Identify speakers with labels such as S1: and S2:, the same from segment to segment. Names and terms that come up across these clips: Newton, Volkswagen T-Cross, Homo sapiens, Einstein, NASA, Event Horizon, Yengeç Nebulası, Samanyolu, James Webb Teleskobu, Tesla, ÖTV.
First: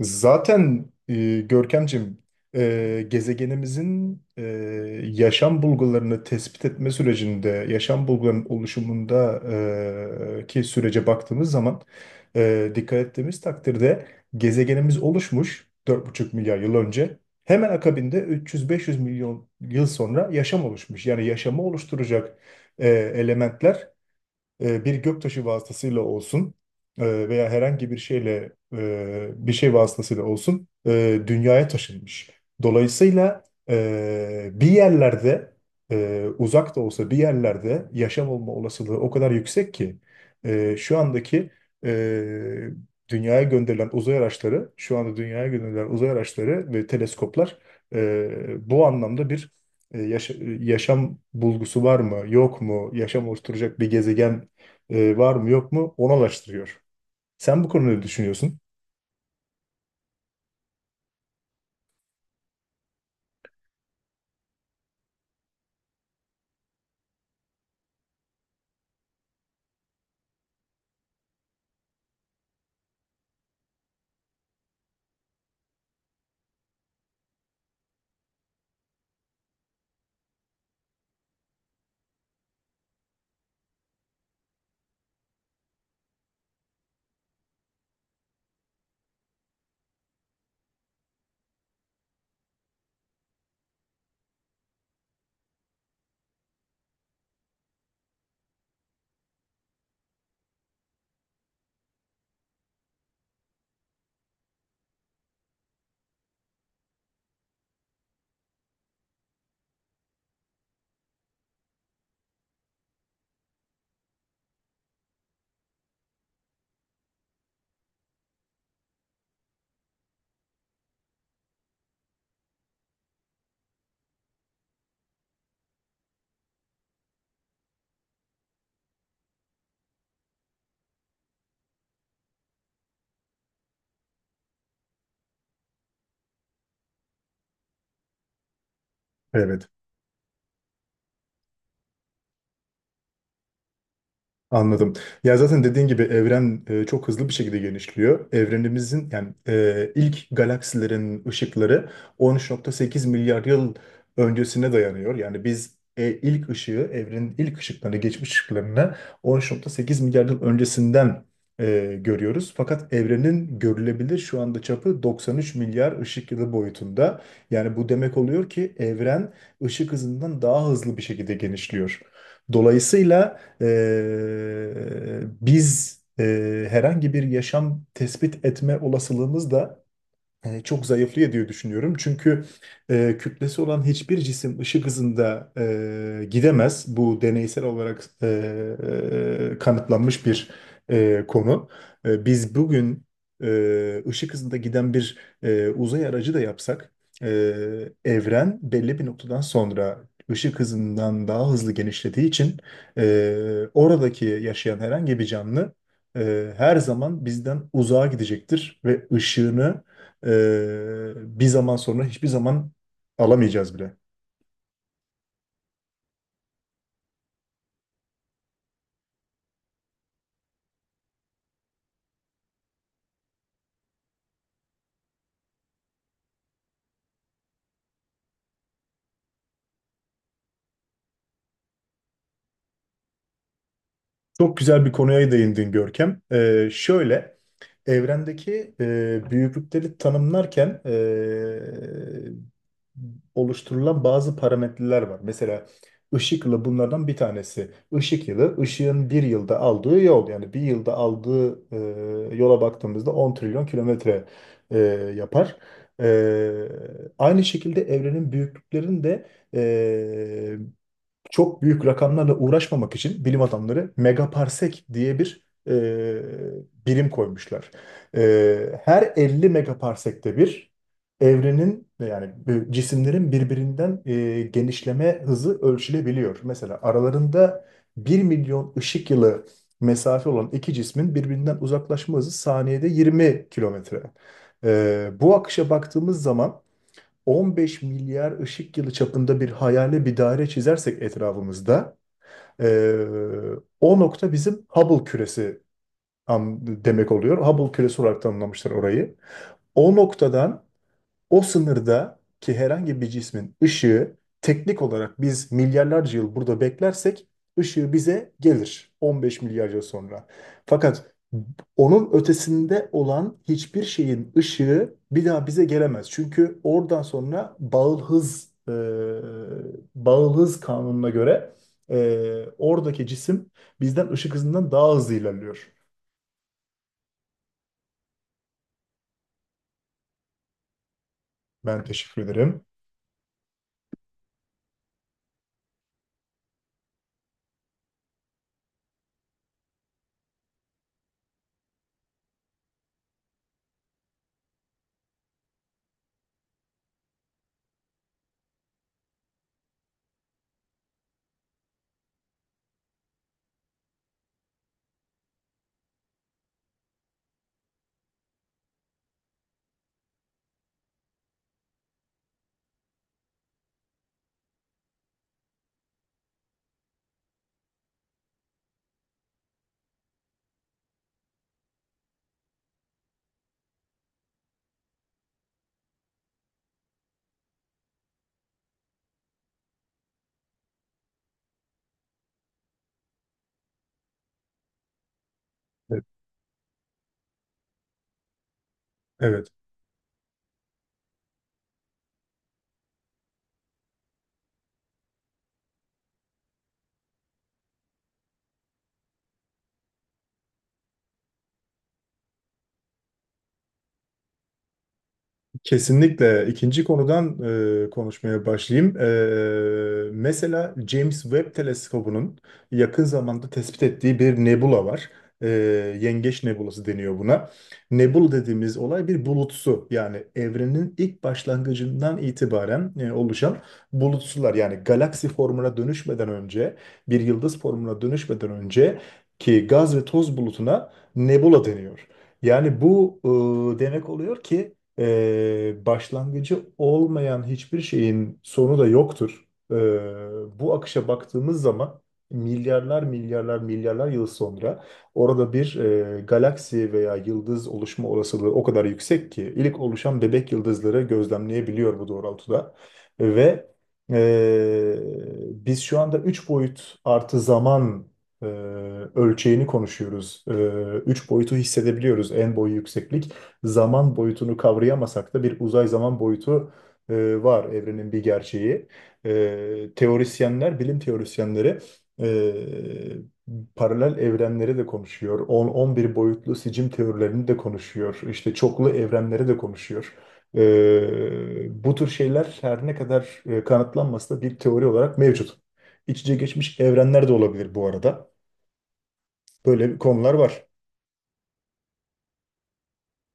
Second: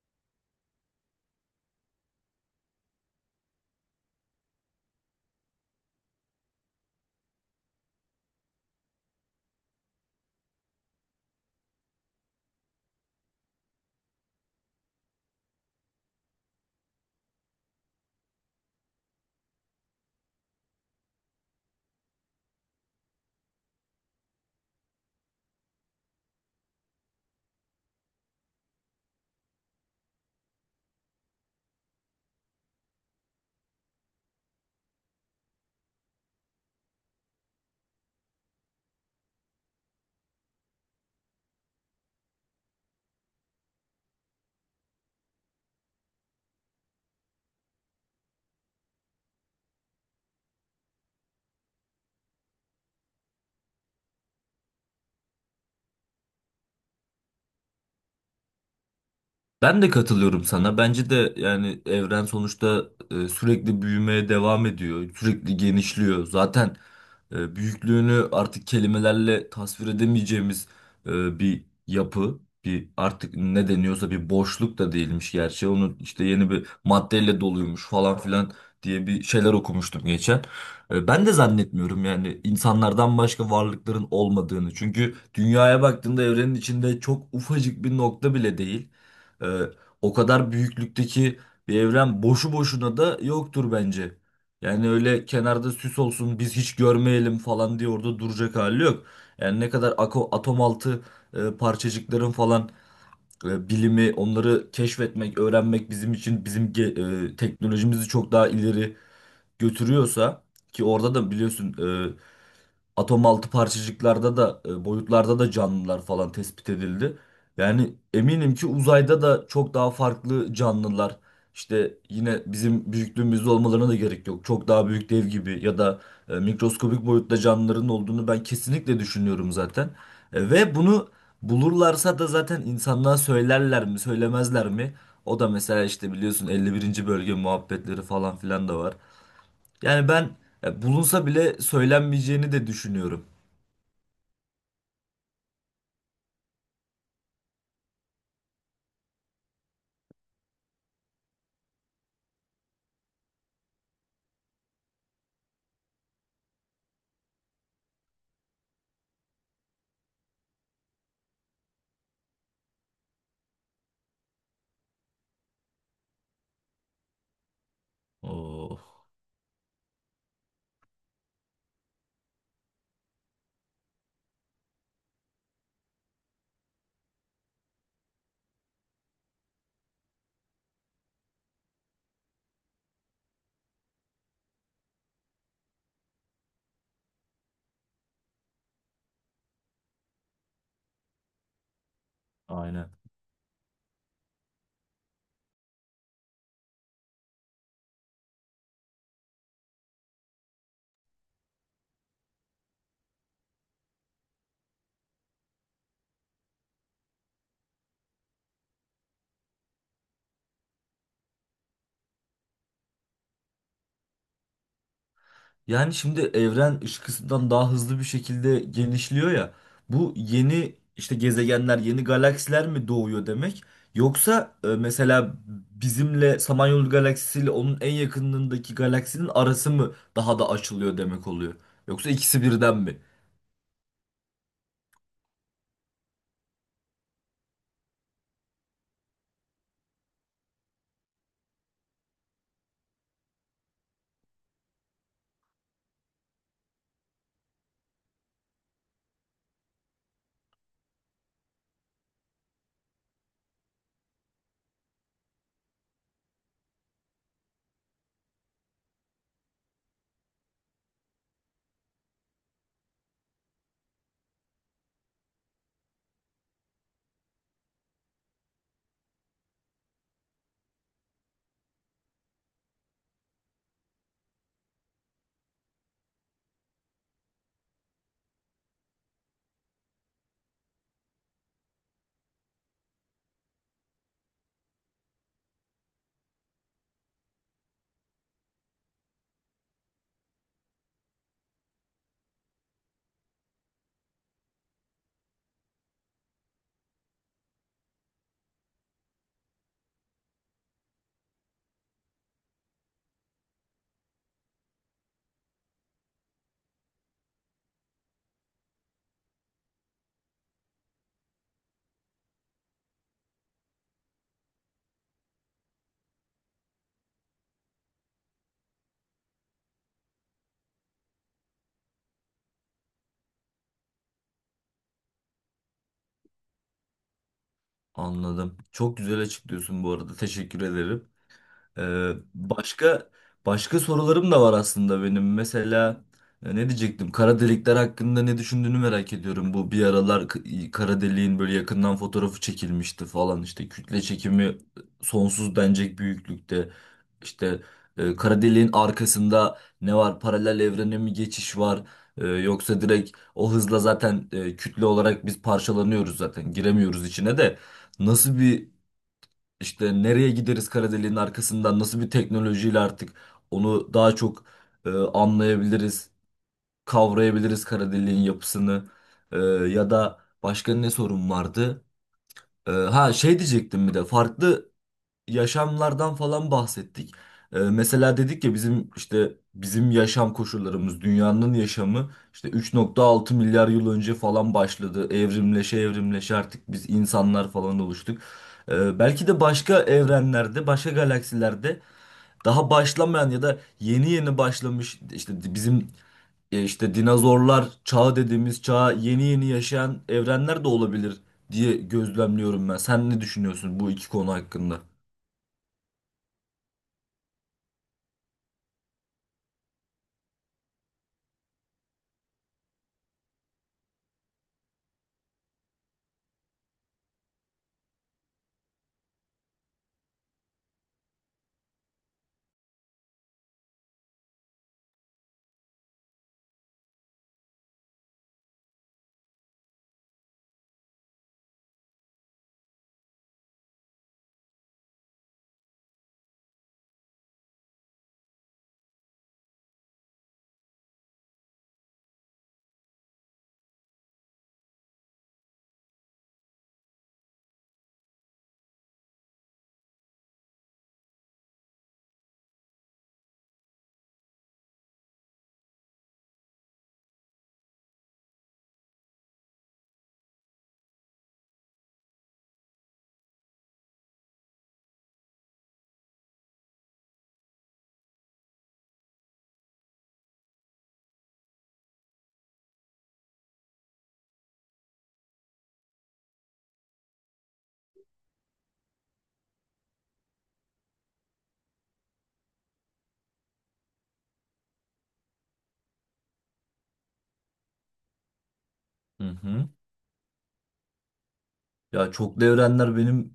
S1: Zaten Görkemciğim, gezegenimizin yaşam bulgularını tespit etme sürecinde, yaşam bulgularının oluşumunda, ki sürece baktığımız zaman, dikkat ettiğimiz takdirde gezegenimiz oluşmuş 4,5 milyar yıl önce. Hemen akabinde 300-500 milyon yıl sonra yaşam oluşmuş. Yani yaşamı oluşturacak elementler bir göktaşı vasıtasıyla olsun veya herhangi bir şeyle, bir şey vasıtasıyla olsun, dünyaya taşınmış. Dolayısıyla bir yerlerde, uzak da olsa bir yerlerde yaşam olma olasılığı o kadar yüksek ki şu andaki, e, dünyaya gönderilen uzay araçları, şu anda dünyaya gönderilen uzay araçları ve teleskoplar bu anlamda bir, e, yaşa- yaşam bulgusu var mı, yok mu, yaşam oluşturacak bir gezegen var mı yok mu onu araştırıyor. Sen bu konuda ne düşünüyorsun?
S2: Ben de katılıyorum sana. Bence de yani evren sonuçta sürekli büyümeye devam ediyor. Sürekli genişliyor. Zaten büyüklüğünü artık kelimelerle tasvir edemeyeceğimiz bir yapı. Bir artık ne deniyorsa bir boşluk da değilmiş gerçi. Onun işte yeni bir maddeyle doluymuş falan filan diye bir şeyler okumuştum geçen. Ben de zannetmiyorum yani insanlardan başka varlıkların olmadığını. Çünkü dünyaya baktığında evrenin içinde çok ufacık bir nokta bile değil. E, O kadar büyüklükteki bir evren boşu boşuna da yoktur bence. Yani öyle kenarda süs olsun biz hiç görmeyelim falan diye orada duracak hali yok. Yani ne kadar atom altı parçacıkların falan bilimi onları keşfetmek, öğrenmek bizim için bizim teknolojimizi çok daha ileri götürüyorsa ki orada da biliyorsun e, atom altı parçacıklarda da boyutlarda da canlılar falan tespit edildi. Yani eminim ki uzayda da çok daha farklı canlılar işte yine bizim büyüklüğümüzde olmalarına da gerek yok. Çok daha büyük dev gibi ya da mikroskobik boyutta canlıların olduğunu ben kesinlikle düşünüyorum zaten. Ve bunu bulurlarsa da zaten insanlığa söylerler mi, söylemezler mi? O da mesela işte biliyorsun 51. bölge muhabbetleri falan filan da var.
S1: Evet.
S2: Yani ben bulunsa bile söylenmeyeceğini de düşünüyorum.
S1: Anladım. Ya zaten dediğin gibi evren çok hızlı bir şekilde genişliyor. Evrenimizin, yani ilk galaksilerin ışıkları 13.8 milyar yıl öncesine dayanıyor. Yani biz ilk ışığı, evrenin ilk ışıklarını, geçmiş ışıklarını 13.8 milyar yıl öncesinden görüyoruz. Fakat evrenin görülebilir şu anda çapı 93 milyar ışık yılı boyutunda. Yani bu demek oluyor ki
S2: Oh,
S1: evren ışık hızından daha hızlı bir şekilde genişliyor. Dolayısıyla biz, herhangi bir yaşam tespit etme olasılığımız da çok zayıflıyor diye düşünüyorum. Çünkü kütlesi olan hiçbir cisim ışık hızında gidemez. Bu deneysel olarak kanıtlanmış bir konu. Biz
S2: aynen.
S1: bugün ışık hızında giden bir uzay aracı da yapsak, e, evren belli bir noktadan sonra ışık hızından daha hızlı genişlediği için e, oradaki yaşayan herhangi bir canlı her zaman bizden uzağa gidecektir ve ışığını bir zaman sonra hiçbir zaman alamayacağız bile.
S2: Yani şimdi evren ışıkından daha hızlı bir şekilde genişliyor ya. Bu yeni işte gezegenler, yeni galaksiler mi doğuyor demek? Yoksa mesela bizimle Samanyolu galaksisiyle onun en yakınındaki galaksinin arası mı daha da açılıyor demek oluyor? Yoksa ikisi birden mi?
S1: Çok güzel bir konuya değindin, Görkem. Şöyle, evrendeki büyüklükleri tanımlarken oluşturulan bazı parametreler var. Mesela ışık yılı bunlardan bir tanesi. Işık yılı, ışığın bir yılda aldığı yol. Yani bir yılda aldığı yola baktığımızda 10 trilyon kilometre e, yapar. E, Aynı şekilde evrenin büyüklüklerinin de e, çok büyük rakamlarla uğraşmamak için bilim adamları megaparsek diye bir birim koymuşlar. Her 50 megaparsekte bir evrenin, yani bu cisimlerin birbirinden genişleme hızı ölçülebiliyor. Mesela aralarında 1 milyon ışık yılı mesafe olan iki cismin birbirinden uzaklaşma hızı saniyede 20 kilometre. Bu akışa baktığımız zaman 15 milyar ışık yılı çapında bir hayali bir daire çizersek etrafımızda, eee, o nokta bizim Hubble küresi demek oluyor. Hubble küresi olarak tanımlamışlar orayı. O noktadan, o sınırda ki herhangi bir cismin ışığı teknik olarak, biz milyarlarca yıl burada beklersek, ışığı bize gelir 15 milyar yıl sonra. Fakat onun ötesinde olan hiçbir şeyin ışığı bir daha bize gelemez. Çünkü oradan sonra bağıl hız, bağıl hız kanununa göre oradaki cisim bizden ışık hızından daha hızlı ilerliyor.
S2: Anladım. Çok güzel açıklıyorsun bu arada. Teşekkür ederim.
S1: Ben teşekkür ederim.
S2: Başka başka sorularım da var aslında benim. Mesela ne diyecektim? Kara delikler hakkında ne düşündüğünü merak ediyorum. Bu bir aralar kara deliğin böyle yakından fotoğrafı çekilmişti falan, işte kütle çekimi sonsuz denecek büyüklükte. İşte kara deliğin arkasında ne var? Paralel evrene mi geçiş var? Yoksa direkt o hızla zaten kütle olarak biz parçalanıyoruz zaten. Giremiyoruz içine de. Nasıl bir işte nereye gideriz kara deliğin arkasından, nasıl bir teknolojiyle artık onu daha çok anlayabiliriz, kavrayabiliriz kara deliğin yapısını? Ya da başka ne sorun vardı? Ha, şey diyecektim, bir de farklı yaşamlardan falan bahsettik. Mesela dedik ya, bizim işte bizim yaşam koşullarımız, dünyanın yaşamı işte 3,6 milyar yıl önce falan başladı. Evrimleşe
S1: Evet.
S2: evrimleşe artık biz insanlar falan oluştuk. Belki de
S1: Evet.
S2: başka evrenlerde, başka galaksilerde daha başlamayan ya da yeni yeni başlamış, işte bizim işte dinozorlar çağı dediğimiz çağa yeni yeni yaşayan evrenler de olabilir diye gözlemliyorum ben. Sen ne düşünüyorsun bu iki konu hakkında?
S1: Kesinlikle. İkinci konudan konuşmaya başlayayım. Mesela James Webb Teleskobu'nun yakın zamanda tespit ettiği bir nebula var. E, Yengeç Nebulası deniyor buna. Nebula dediğimiz olay bir bulutsu. Yani evrenin ilk başlangıcından itibaren oluşan bulutsular. Yani galaksi formuna dönüşmeden önce, bir yıldız formuna dönüşmeden önce, ki gaz ve toz bulutuna nebula deniyor. Yani bu demek oluyor ki başlangıcı olmayan hiçbir şeyin sonu da yoktur. Bu akışa baktığımız zaman, milyarlar milyarlar milyarlar yıl sonra orada bir galaksi veya yıldız oluşma olasılığı o kadar yüksek ki ilk oluşan bebek yıldızları gözlemleyebiliyor bu doğrultuda. Ve e, biz şu anda 3 boyut artı zaman e, ölçeğini konuşuyoruz. 3 boyutu hissedebiliyoruz, en, boyu, yükseklik; zaman boyutunu kavrayamasak da bir uzay zaman boyutu var, evrenin bir gerçeği. Teorisyenler, bilim teorisyenleri paralel evrenleri de konuşuyor. 10-11 boyutlu sicim teorilerini de konuşuyor. İşte çoklu evrenleri de konuşuyor. Bu tür şeyler her ne kadar kanıtlanmasa da bir teori olarak mevcut. İç içe geçmiş evrenler de olabilir bu arada.
S2: Hı hı.
S1: Böyle bir konular var.
S2: Ya çoklu evrenler benim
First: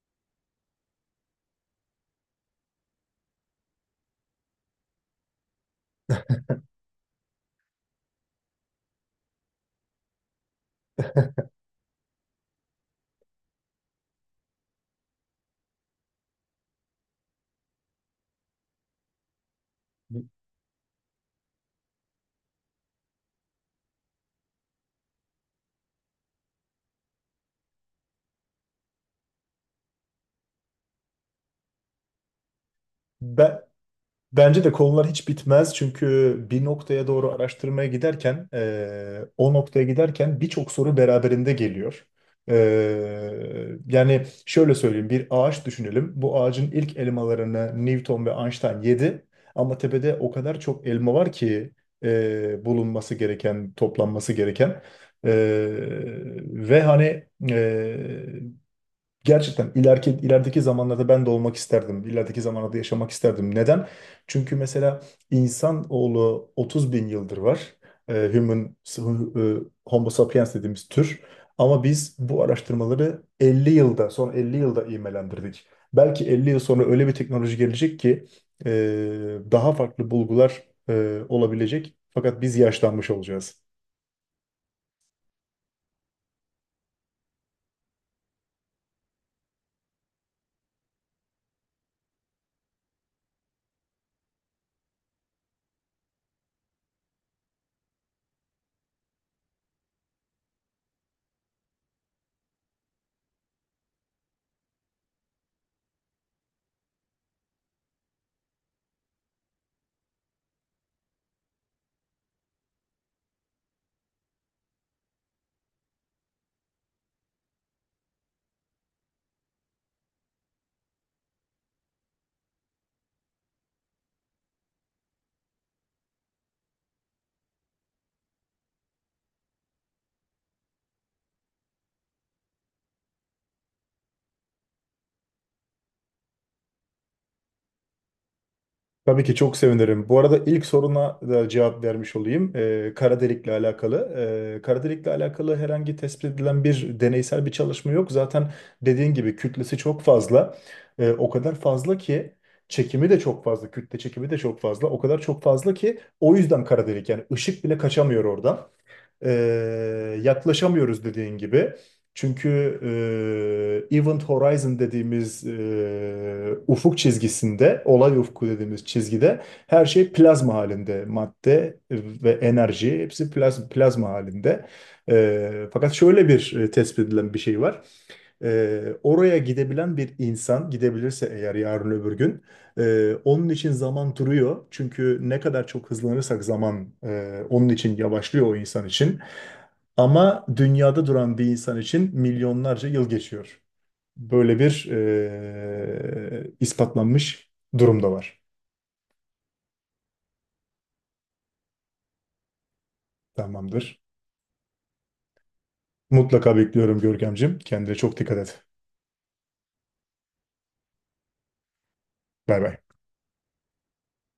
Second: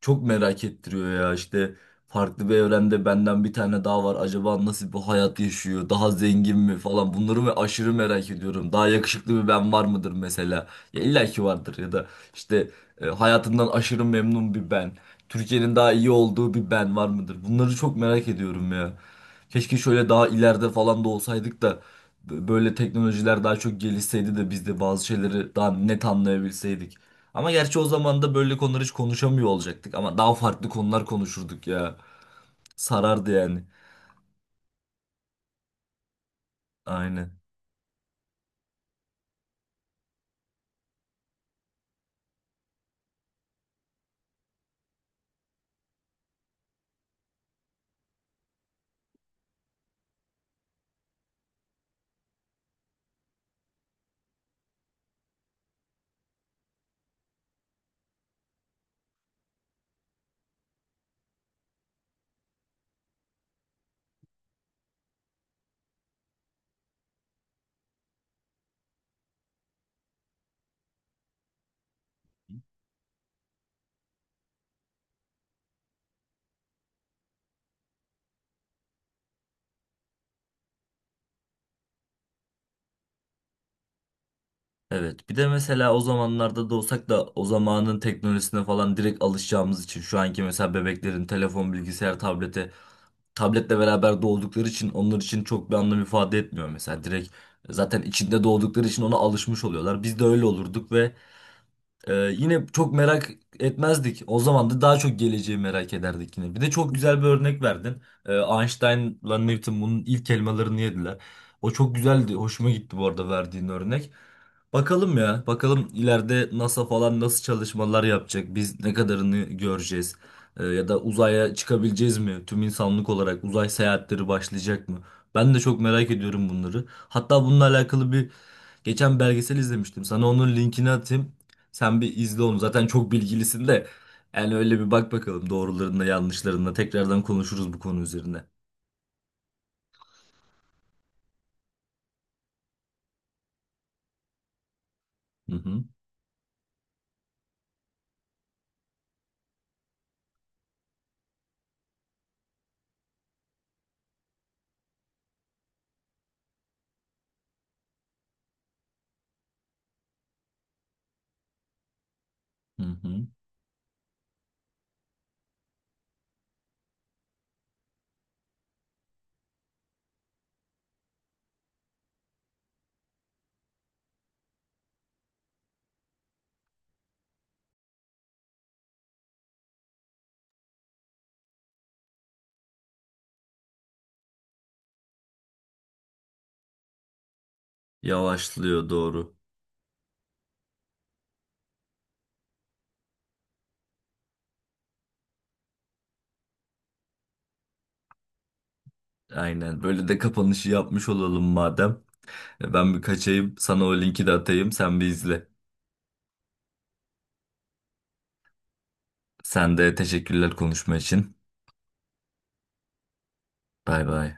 S2: çok merak ettiriyor ya. İşte farklı bir evrende benden bir tane daha var, acaba nasıl bir hayat yaşıyor, daha zengin mi falan, bunları mı aşırı merak ediyorum. Daha yakışıklı bir ben var mıdır mesela? Ya illa ki vardır, ya da işte hayatından aşırı memnun bir ben, Türkiye'nin daha iyi olduğu bir ben var mıdır? Bunları çok merak ediyorum ya. Keşke şöyle daha ileride falan da olsaydık da böyle teknolojiler daha çok gelişseydi de biz de bazı şeyleri daha net anlayabilseydik. Ama gerçi o zaman da böyle konuları hiç konuşamıyor olacaktık. Ama daha farklı konular konuşurduk ya. Sarardı
S1: Ben
S2: yani.
S1: Bence de konular hiç bitmez, çünkü bir noktaya doğru
S2: Aynen.
S1: araştırmaya giderken, o noktaya giderken birçok soru beraberinde geliyor. Yani şöyle söyleyeyim, bir ağaç düşünelim. Bu ağacın ilk elmalarını Newton ve Einstein yedi, ama tepede o kadar çok elma var ki, bulunması gereken, toplanması gereken. Eee, ve hani Gerçekten ileriki, ilerideki zamanlarda ben de olmak isterdim. İlerideki zamanlarda yaşamak isterdim. Neden? Çünkü mesela insanoğlu 30 bin yıldır var. Homo sapiens dediğimiz tür. Ama biz bu araştırmaları 50 yılda, son 50 yılda imelendirdik. Belki 50 yıl sonra öyle bir teknoloji gelecek ki e, daha farklı bulgular olabilecek. Fakat biz yaşlanmış olacağız.
S2: Evet. Bir de mesela o zamanlarda da olsak da o zamanın teknolojisine falan direkt alışacağımız için, şu anki mesela bebeklerin telefon, bilgisayar, tabletle beraber doğdukları için onlar için çok bir anlam ifade etmiyor mesela. Direkt zaten içinde doğdukları için ona alışmış oluyorlar. Biz de öyle olurduk ve Ee, yine çok merak etmezdik. O zaman da daha çok geleceği merak ederdik yine. Bir de çok güzel bir örnek verdin. Einstein'la Newton bunun ilk elmalarını yediler. O çok güzeldi. Hoşuma gitti bu arada verdiğin örnek. Bakalım ya. Bakalım ileride NASA falan nasıl çalışmalar yapacak? Biz ne kadarını göreceğiz? Ya da uzaya çıkabileceğiz mi? Tüm insanlık olarak uzay seyahatleri başlayacak mı? Ben de çok merak ediyorum bunları. Hatta bununla alakalı bir geçen belgesel izlemiştim. Sana onun linkini atayım. Sen bir izle onu. Zaten çok bilgilisin de. Yani öyle bir bak bakalım doğrularında, yanlışlarında. Tekrardan konuşuruz bu konu üzerine.
S1: Tabii ki çok sevinirim. Bu arada ilk soruna da cevap vermiş olayım. Kara delikle alakalı. Kara delikle alakalı
S2: Hı hı.
S1: herhangi tespit edilen bir deneysel bir çalışma yok. Zaten dediğin gibi kütlesi çok fazla. O kadar fazla ki çekimi de çok fazla, kütle çekimi de çok fazla. O kadar çok fazla ki, o yüzden kara delik, yani ışık bile kaçamıyor oradan, e, yaklaşamıyoruz dediğin gibi. Çünkü
S2: Hı hı.
S1: Event Horizon dediğimiz ufuk çizgisinde, olay ufku dediğimiz çizgide her şey plazma halinde. Madde ve enerji hepsi plazma halinde. Fakat şöyle bir tespit edilen bir şey var. Oraya gidebilen bir insan gidebilirse eğer, yarın öbür gün, onun için zaman duruyor. Çünkü ne kadar çok hızlanırsak zaman onun için yavaşlıyor, o insan
S2: Yavaşlıyor,
S1: için.
S2: doğru.
S1: Ama dünyada duran bir insan için milyonlarca yıl geçiyor. Böyle bir ispatlanmış durum da var.
S2: Aynen. Böyle de kapanışı yapmış olalım madem. Ben bir kaçayım. Sana o
S1: Tamamdır.
S2: linki de atayım. Sen bir izle.
S1: Mutlaka bekliyorum, Görkemciğim. Kendine çok dikkat et.
S2: Sen de teşekkürler konuşma için.
S1: Bay bay.
S2: Bay bay.